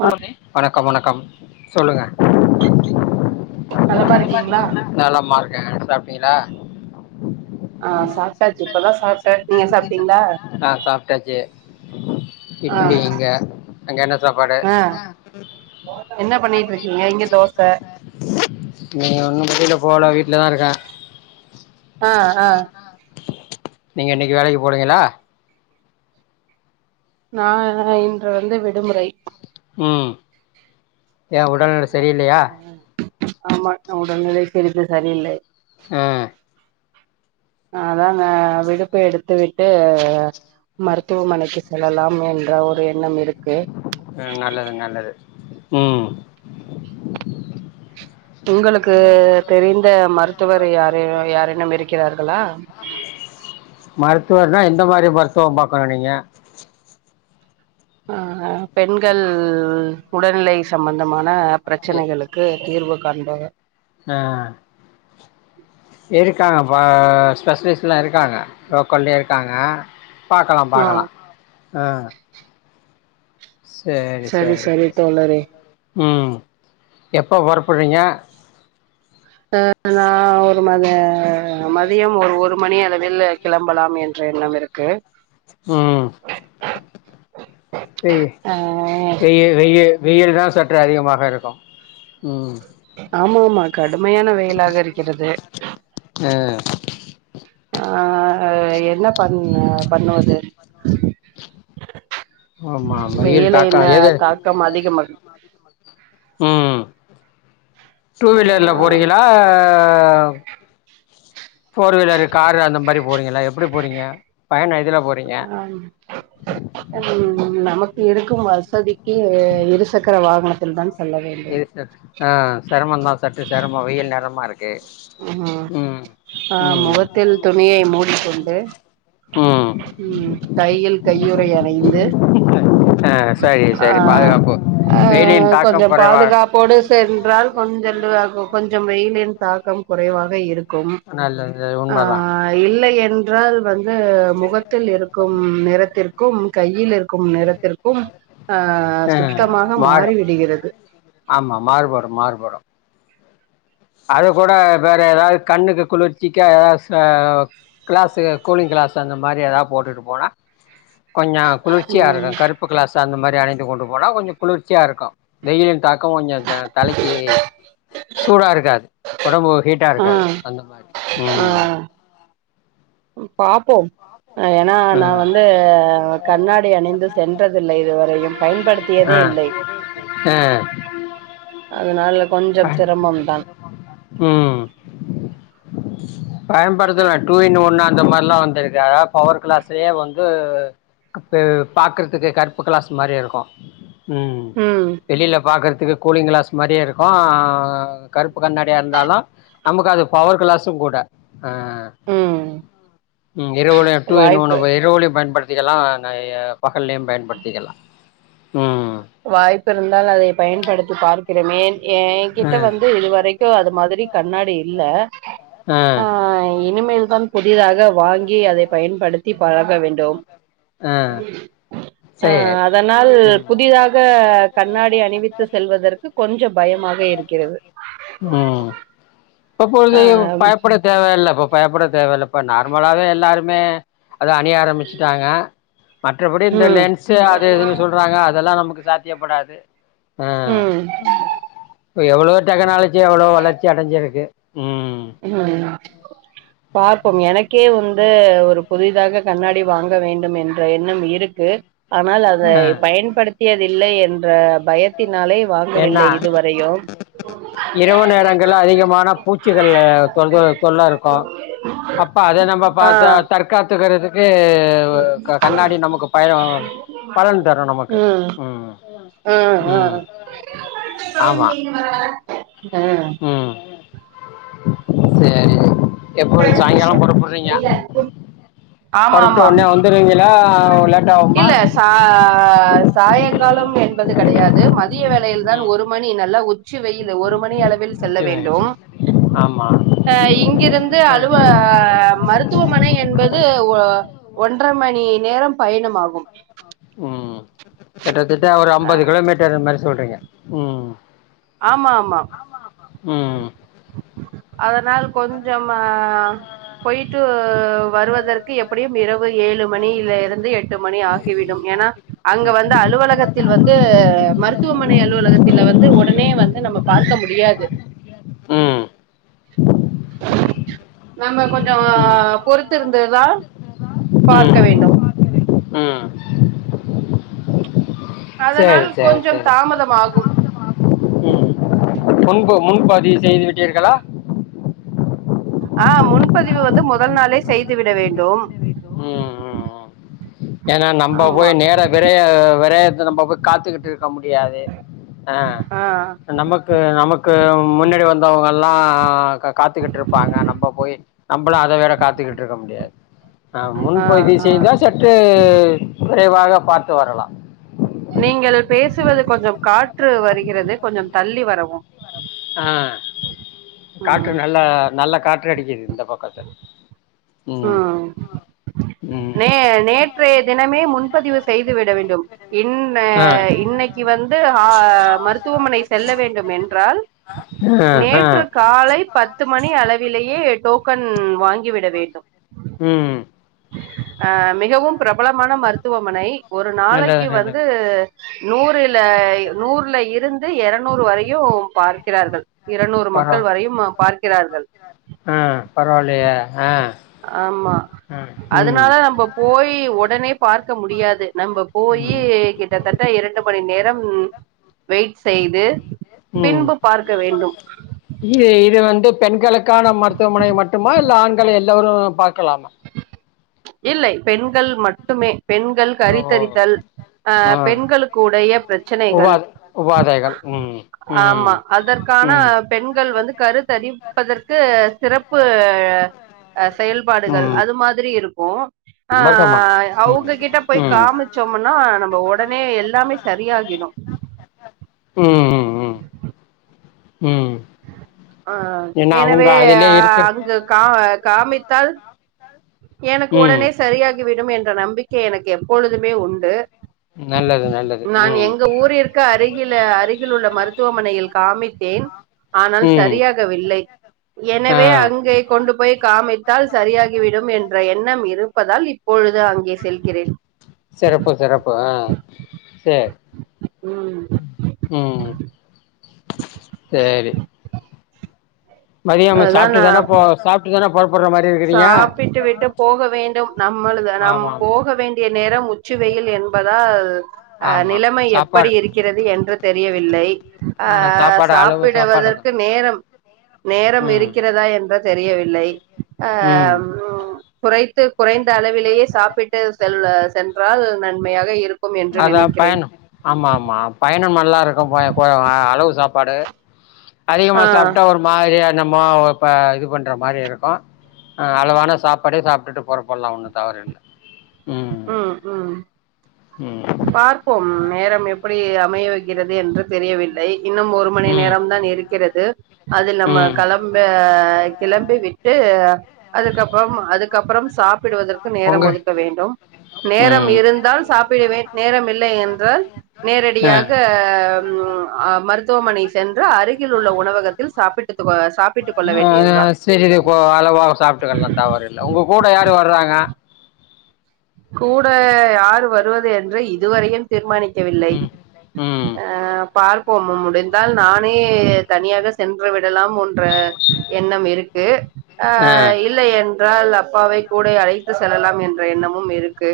வணக் வணக்கம் வணக்கம் சொல்லுங்க நீங்க நல்லா இருக்கீங்களா நலமா இருக்கே சாப்டீங்களா ஆ சாப்ட்டாச்சு இப்பதா சாப்ட்டே நீங்க சாப்ட்டீங்களா ஆஹ் சாப் ட்டாச்சு ஆ இட்லி இங்க அங்க என்ன சாப்பாடு ஆ என்ன பண்ணிட்டு இருக்கீங்க இங்க இல்லைங்க தோச ஒன்னு வெளில போல வீட்லதா இருக்கே ஆஹ் ஆஹ் நீங்க இன்னைக்கு வேலைக்கு போனீங்களா நா இன்று வந்து விடுமுறை உம் ஏ உடல்நிலை சரியில்லையா ஆமா நம் உடல்நிலை சிறிது சரியில்லை ஆஹ் அதா நா விடுப்பு எடுத்து விட்டு மருத்துவமனைக்கு செல்லலாம் என்ற ஒரு எண்ணம் இருக் உம் நல்லது நல்லது உம் உங்களுக்கு தெரிந்த மருத்துவர் யாரே யாரேனும் இருக்கிறார்களா மருத் துவர்னா எந்த மாரி மருத்துவம் பாக்கணு நீங்க ஆஹ்ஹா பெண்கள் உடல்நிலை சம்மந்தமானப் பிரச்சனைகளுக்கு தீர்வுக் கண்டு ஆஹ் இருக்காங்கபா ஸ்பெஷலிஸ்ட்லா இருக்காங்க லோக்கல்லே இருக்காங்க பாக்கலா ஆ பாக்கலா அஹ் சேரி சரி சேரி சரி தோழரே உம் ம் எப்போ வரப்போறீங்க ஆஹ் நா ஒர் சும்மாதே மதியம் ஒரு ஒரு மணி அளவில்லு கிளம்பலாம் என்ற எண்ணம் இருக்கு உம் வெய் ஆ வெய வெயி வெயில் தா சற்று அதிகமாக இருக்கு உம் ஆமா உமா கடுமையான வெயிலாக இருக்கிறது ஆ ஆஹ் என்ன பத் ன்ன பண்ணுவது ஆமா மயில் தாக்க வெயிலின் எது தாக்கம் அதிகமாக உம் டூ வீலர்ல போறீங்களா ஃபோர் வீலரு காரு அந்த மாரி போறீங்கல்ல எப்டி போறீங்க பையன எதுல ஆஹ் ம் நமக் இருக்கும் வசதிக்கு இருசக்கர வாகனத்தில் தான் செல்ல வேண்டும் இது செ ஆஹ் செரமந்தா சற்று செரமோ வெயில் நேரமா இருக் ஆ ஆ ம் மொகத்தில் துணியை மூடிக்கொண்டு ம் உம் கையில் கையுறை அ ணிந்து ஆ சரி சரி ஆஹ் பாதுகாப்பு வெயிலின் ஆஹ் கொஞ்சோ தாக்கம் குறைவா இருக்கும். பாதுகாப்போடு சென்றால் கொஞ்சோ [unintelligible] கொஞ்சோ வெயிலின் தாக்கம் குறைவாக இருக் ருக்கு நல்லது உண்மதா ஆஹ் இல்லை என்றால் வந்து முகத்தி இருக்கு நிறத்திற்கு கையில் இருக்கு நிறத்திற்கு ஆஹ் ஆ சுத்தமாக மாறு மாறிவிடுகிறது ஆமா அத கூட வேற ஏதாவ்து கண்ணுக்கு குளிர்ச்சிக்கா ஏதாவது ச கிளாஸு கூலிங் கிளாஸு அந்த மாரி ஏதா போட்டுட்டு போனா கொஞ்சோ குளிர்ச்சியா ம் இருக்கும் கருப்பு க்ளாஸு அந்த மாரி அணிந்து கொண்டு போனா கொஞ்சோ குளிர்ச்சியா இருக்கு வெய்யிலி தாக்கம் கொஞ்சோ த தலைக்கி சூடா இருக் காது ஒடம்பு ஹீட்டா ஆ இருக்காது அந்த மாரி உம் பாப்போ ஏன்னா நா ம் வந்து கண்ணாடி அணிந்து சென்றதில்ல இதுவரையு ஆ பயன்படுத்தியதே இல்லை னால உம் பயன்படுத்தலா டூ இன் ஒன்னு அந்த மாரில்லா வந்திருக்கு அதா பவர் கிளாஸ்லியே வந்து அப் - பாக்குறதுக்கு கருப்பு க்ளாஸ் மாரியே இருக்கு உம் ம் வெளியில பாக்குறதுக் த்துக்கு கூலிங் கிளாஸ் மாரியே இருக்கும் ஆஹ் கருப் ப்பு கண்ணாடியா இருந்தாலும் நமக்கு அது பவர் கிளாஸ் சும்கூட ஆஹ் ம் உம் இரவில டூ இன் வாய்ப்பு ஒன் இரவிலேயு பயன்படுத் திக்கலாம் நெறயா பகலியும் பயன்படுத்திக்கலாம் வாய்ப்பு இருந்தால் அதை பயன்படுத்தி பார்க் கிருமேன் எ ஆ என்கிட்ட வந்து இது வரைக்கும் அது மாதிரி கண்ணாடி இல்ல ஆ ஆஹ் இனி இனிமேல்தா புதிதாக வாங்கி கி அதைப் பயன்படுத்தி பழக வேண்டு டொம் ஆ அஹ் சேரி அதனால் புதிதாக க கண்ணாடி அணிவித்து செல்வதற்கு கொஞ்சோ பயமாக இருக்கிறது ஆ பப்பொழுதியோ பயப்பட தேவயில்லப்பா பயப்பட தேவையில்ல இப்போ நார்மலாவே எல்லோருமே அத அணிய ஆரம்பிச்சிட்டாங்க மற்றபடி இந்த ம் லென்ஸு அது இதுன்னு சொல்றாங்க அதெல்லா நமக்கு சாத்தியப்படாது ஆஹ் ம் இப்ப எவ்ளோ டெக்னாலஜி எவ்ளோ வளர்ச்சி அடைஞ்சிருக்கு ம் ஹம் பா ப்ப எனக்கே வந்து ஒரு புதிதாக கண்ணாடி வாங்க வேண்டும் என்ற எண்ண இருக்கு ஆனால் அத ஆ பயன்படுத்திய இல்லை என்ற பயத்தில் என்னா இரவு நேரங்கள் அதிகமான பூச்சி கல தொல்ல தொல் தொல தொல்ல இருக்கும் அப்ப அத நம்ப ஆ பார்த்த தற்காத்துக் வ க கண்ணாடி நமக்கு பய பலன் தரும் நமக்கு உம் ஆஹ் ஆஹ் ஆமா [inaudible] ஆஹ் சரி ஆமா புறப்பட்டு ஆமா உடனே வந்துருவீங்களா லேட் ஆகுமா இல்ல சா சாயங்காலம் என்பது கிடையாது மதிய வேலையில்தான் ம் ஒரு மணி நல்ல உச் சி வெயில் ஒரு மணி அளவில் செல்ல வச்சுருவேன். வேண்டும் ஆமா ஆஹ் இங்கிருந் ஒரு அலுவ மருத்துவமனை என்பது ஒ ஒன்ற மணி நேரம் பயணமாகு உம் கிட்ட திட்ட ஒரு அம்பது கிலோமீட்டர் இந்த மாரி சொல்றீங்க உம் ஆமா மா உம் அதனால் கொஞ்சம் ஆ போயிட்டு வருவதற்கு எப்படியும் இரவு ஏழு மணியில ருந்து எட் மணி ஆகிவிடும் ஏன்னா அங்க வந்து அலுவலகத்தில் வந்து மருத்துவமனை அலுவலகத்தில வந்து உடனே வந்து நம்ம பார்க்க முடியாது ம் நம்ம கொஞ்சோ ம் பொறுத்திருந்ததுதா பார்க்க ம் வேண்டும் ம் சேரி அதனால் சேரி கொஞ்சம் சேரி தாமதமாகும் ம் முன்பு முன்பதி செய்து விட்டீர்களா ஆஹ் முன்பதிவு வந்து முதல் நாளே செய்து விட வேண்டும் உம் உம் ஏனா நம்ம போய் ஆமா நேர விரைய விரைய நம்ம போய் காத்துக்கிட்டு இருக்க முடியாது ஆஹ் ஆ நமக்கு நமக்கு முன்னாடி வந்தவங்கள ளா காத்துக்கிட்டு இருப்பாங்க நம்ம போய் நம்மளும் அத வேற காத்துக்கிட்டு இருக்க முடியாது ஆஹ் ஆ முன்பதி ஆ செய்தா சற்டு விரைவாக பார்த்து வரலாம் நீங்கள் பேசுவது கொஞ்சம் காற்று வருகிறது கொஞ்சம் தள்ளி வரவும் ஆஹ காற்று ம் நல்லா நல்ல காற்று அடிக்குது இந்த பக்கத்துல உஹம் ம் நே நேற்றைய தினமே முன்பதிவு செய்து விட வேண்டும் இன் ஆ இன்னைக்கு வந்து ஆஹ மருத்துவமனை செல்ல வேண்டும் என்றால் ஆ ஆ நேற்று காலை பத்து மணி அளவிலேயே டோக்கன் வாங்கி விட வேண்டும் உம் அஹ் மிகவும் பிரபலமான மருத்துவமனை ஒரு நல்லது நாளைக்கு நல்லது வந்து நூறுல நூற்ல இருந்து எரநூறு வரையு பார்க்கிறார்கள் இருநூறு பரவா மக்கள் வரையும் பார்க்கிறார்கள் ஹ ஆமா அதனால நம்ம போய் உடனே பார் க்க முடியாது நம்ம போயி ம் கிட்டத்தட்ட இரண்டு மணி நேரம் வெயிட் செய்து உம் பின்பு பார்க்க வேண்டும் இ இது வந்து பெண்களுக்கான மருத்துவமனை மட்டுமா இல்ல ஆண்களை எல்லோரும் பார்க்க இல்லை பெண்கள் மட்டுமே பெண்கள் ஓ கறித்தரித்தல் ஆ அஹ் பெண்களுக்குடைய உபா பிரச்சனைகள் உபாதைகள் ம் ம் ஆமா அதற்கான ம் பெண்கள் வந்து கருத்தரிப்பதற்கு சிறப்பு அ அசெயல்பாடுகள் ம் அது மாதிரி இருக் போ மருத்துவமனை ஆஹ் ம் அவ்ங்க கிட்ட போய் ம் காமிசோம்ன்னா நம்ம உடனே எல்லாமே சரியாகிடும் உம் உம்ம் ஆஹ் அவங்க எனவே அதுலயே அஹ் இருக்கு அங்க கா காமித்தால் எனக்கு ம் உடனே சரியாகிவிட் என்றும் என்ட நம்பிக்கை எனக்கு எப்பொழுதுமே உண்டு நல்லது நல்லது நான் ம் எங்க ஊர்ருக்க அருகில அருகில் உள்ள மருத்துவமனையில் காமித்தேன் ஆனால் ம் சரியாகவில்லை ஆ எனவே அங்கே கொண்டு போய் காமித்தால் சரியாக என்றும் என்ட எண்ணம் இருப்பதால் இப்பொழுது அங்கே செல் சிறப்பு சிறப்பு ஆஹ் செர் ம் உம் செரி மதியோம் அதான் சாப்புட்டு தானா நான் போ ப- சாப்புட்டுதானே சாப்பிட்டு விட்டு போக வேண்டும் நம்மளது நம் ஆமா போக ஆமா வேண்டிய நேரம் உச்ச வெயில் என்பதால் அஹ் ஆமா நிலைமை எப்படி சாப்பாடு இருக்கிறது என்று தெரியவில்லை ஆனா அஹ் சாப்பாடு அளவு சாப்பாடுதா சாப்பிடுவதற்கு நேரம் நேரம் ம் இருக்கிறதா என்று தெரியவில்லை [unintelligible] ம் ஆஹ உ குறைது குறைந்த அளவிலேயே சாப்பிட்டு செ சென்றால் நன்மையாக இரு அதா பயணம் ஆமா ஆமா பயணம் மாட் நல்லா இருக்கும்பா கோ அளவு சாப்பாடு அதிகமா ஆ சாப்ட்டா ஒரு மாதிரியா நம்மோ ப இது பண்ற மாதிரி இருக்கு அளவான சாப்பாடே சாப்பிட்டு போறப்படலா ஒன்னு தவற் இல்ல ம் உஹம் உஹம் ம் பார்ப்போம் நேரம் எப்படி அமைய வை கிறது என்று தெரியவில்லை இன்னும் ஒரு மணி நேரம தான் இருக்கிறது அதில் நம்ம ம் ம் கிளம்ப கிளம்பி விட்டு அதுக்கப்றோம் அதுக்கப்றோம் சாப்பிடுவதற்கு பொங்க நேரம் ஒதுக்க வேண்டும் நேரம் ம் இருந்தால் சாப்பிடுவேன் நேரம் இல்லை என்றால் நேரடியாக என்றால் மருத்துவமனை சென்று அருகில் உள்ள உணவகத்தில் சாப்பிட்டுதுவ சாப்பிட்டுக் கொள்ள வேண்டியதுதான் செரி [unintelligible] அளவா சாப்பிட்டுகலா தவறுல்ல உங்க கூட யாரும் து வர்றாங்க கூட யார் வருவது என்று இதுவரையு தீர்மானிக் வில்லை ம் ஆ பார்போம் முடிந்தால் நான் [unintelligible] தனியாக சென்று விடலாம் ஒன்று என்ற எண்ணம் இருக்கு ஆ இல்லை என்றால் அப்பாவை கூட அழைத் செல்லலாம் என்ற எண்ணம் ம் இருக்கு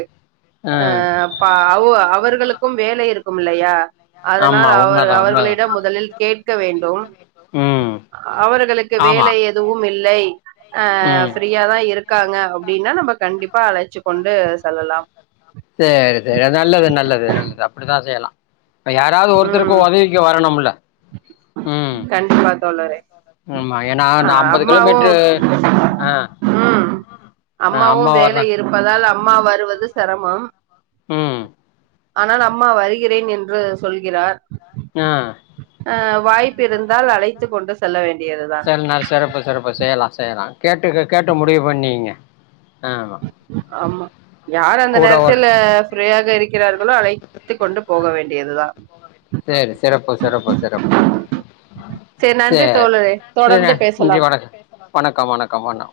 ஆ அஹ்ப்ப அவ ஓ அவர்களுக்கும் வேலை இருக்கும் இல்லையா ஆமா அதனால் அவர் உண்மதா உண்மதா அவர்களிடம் முதலில் கேட்க வேண்டும் ம் அவர்களுக்கு ஆமா வேலை எதுவும் இல்லை ஆ ம் ஃப்ரீயாதான் இருக்காங்க அப்படின்னா நம்ம கண்டிப்பா [unintelligible] கொண்டு செல்லலாம் சரி சரி நல்லது நல்லது நல்லது அப்படித்தான் செய்யலாம் யாராவது ம் ஒருத்தருக்கும் உதவிக்கு வரணும்ல ம் கண்டிப்பா தோழரே ஆமா ஏன்னா ஆ நான் அம்பது அம்மாவு கிலோமீட்டரு ஆ ம் ஆ அம்மா வர்றேன் அவது சிரமம் ம் ஆனால் அம்மா வருகிறேன் என்று சொல்கிறார் ஆ ஆ வாய்ப்பிருந்தால் அழைத்து கொண்டு செல்ல வேண்டும் சரி நாள் சிறப்பு சிறப்பு செய்யலாம் செய்யலாம் கேட்டு க கேட்டு முடிவு பண்ணிங்க ஆமா யார் அந்த கூட ஒரு நேரத்தில் ஃப்ரீயாக இருக்கிறார்களோ அழைத்துக் கொண்டு போக வேண்டியதுதான் சரி சிறப்பு சிறப்பு சிறப்பு செரி நன்றி சரி தோழரே தொடர்ந்து பேசலாம் நன்றி வணக்கம் வணக்கம் வணக்கம் வண்ணா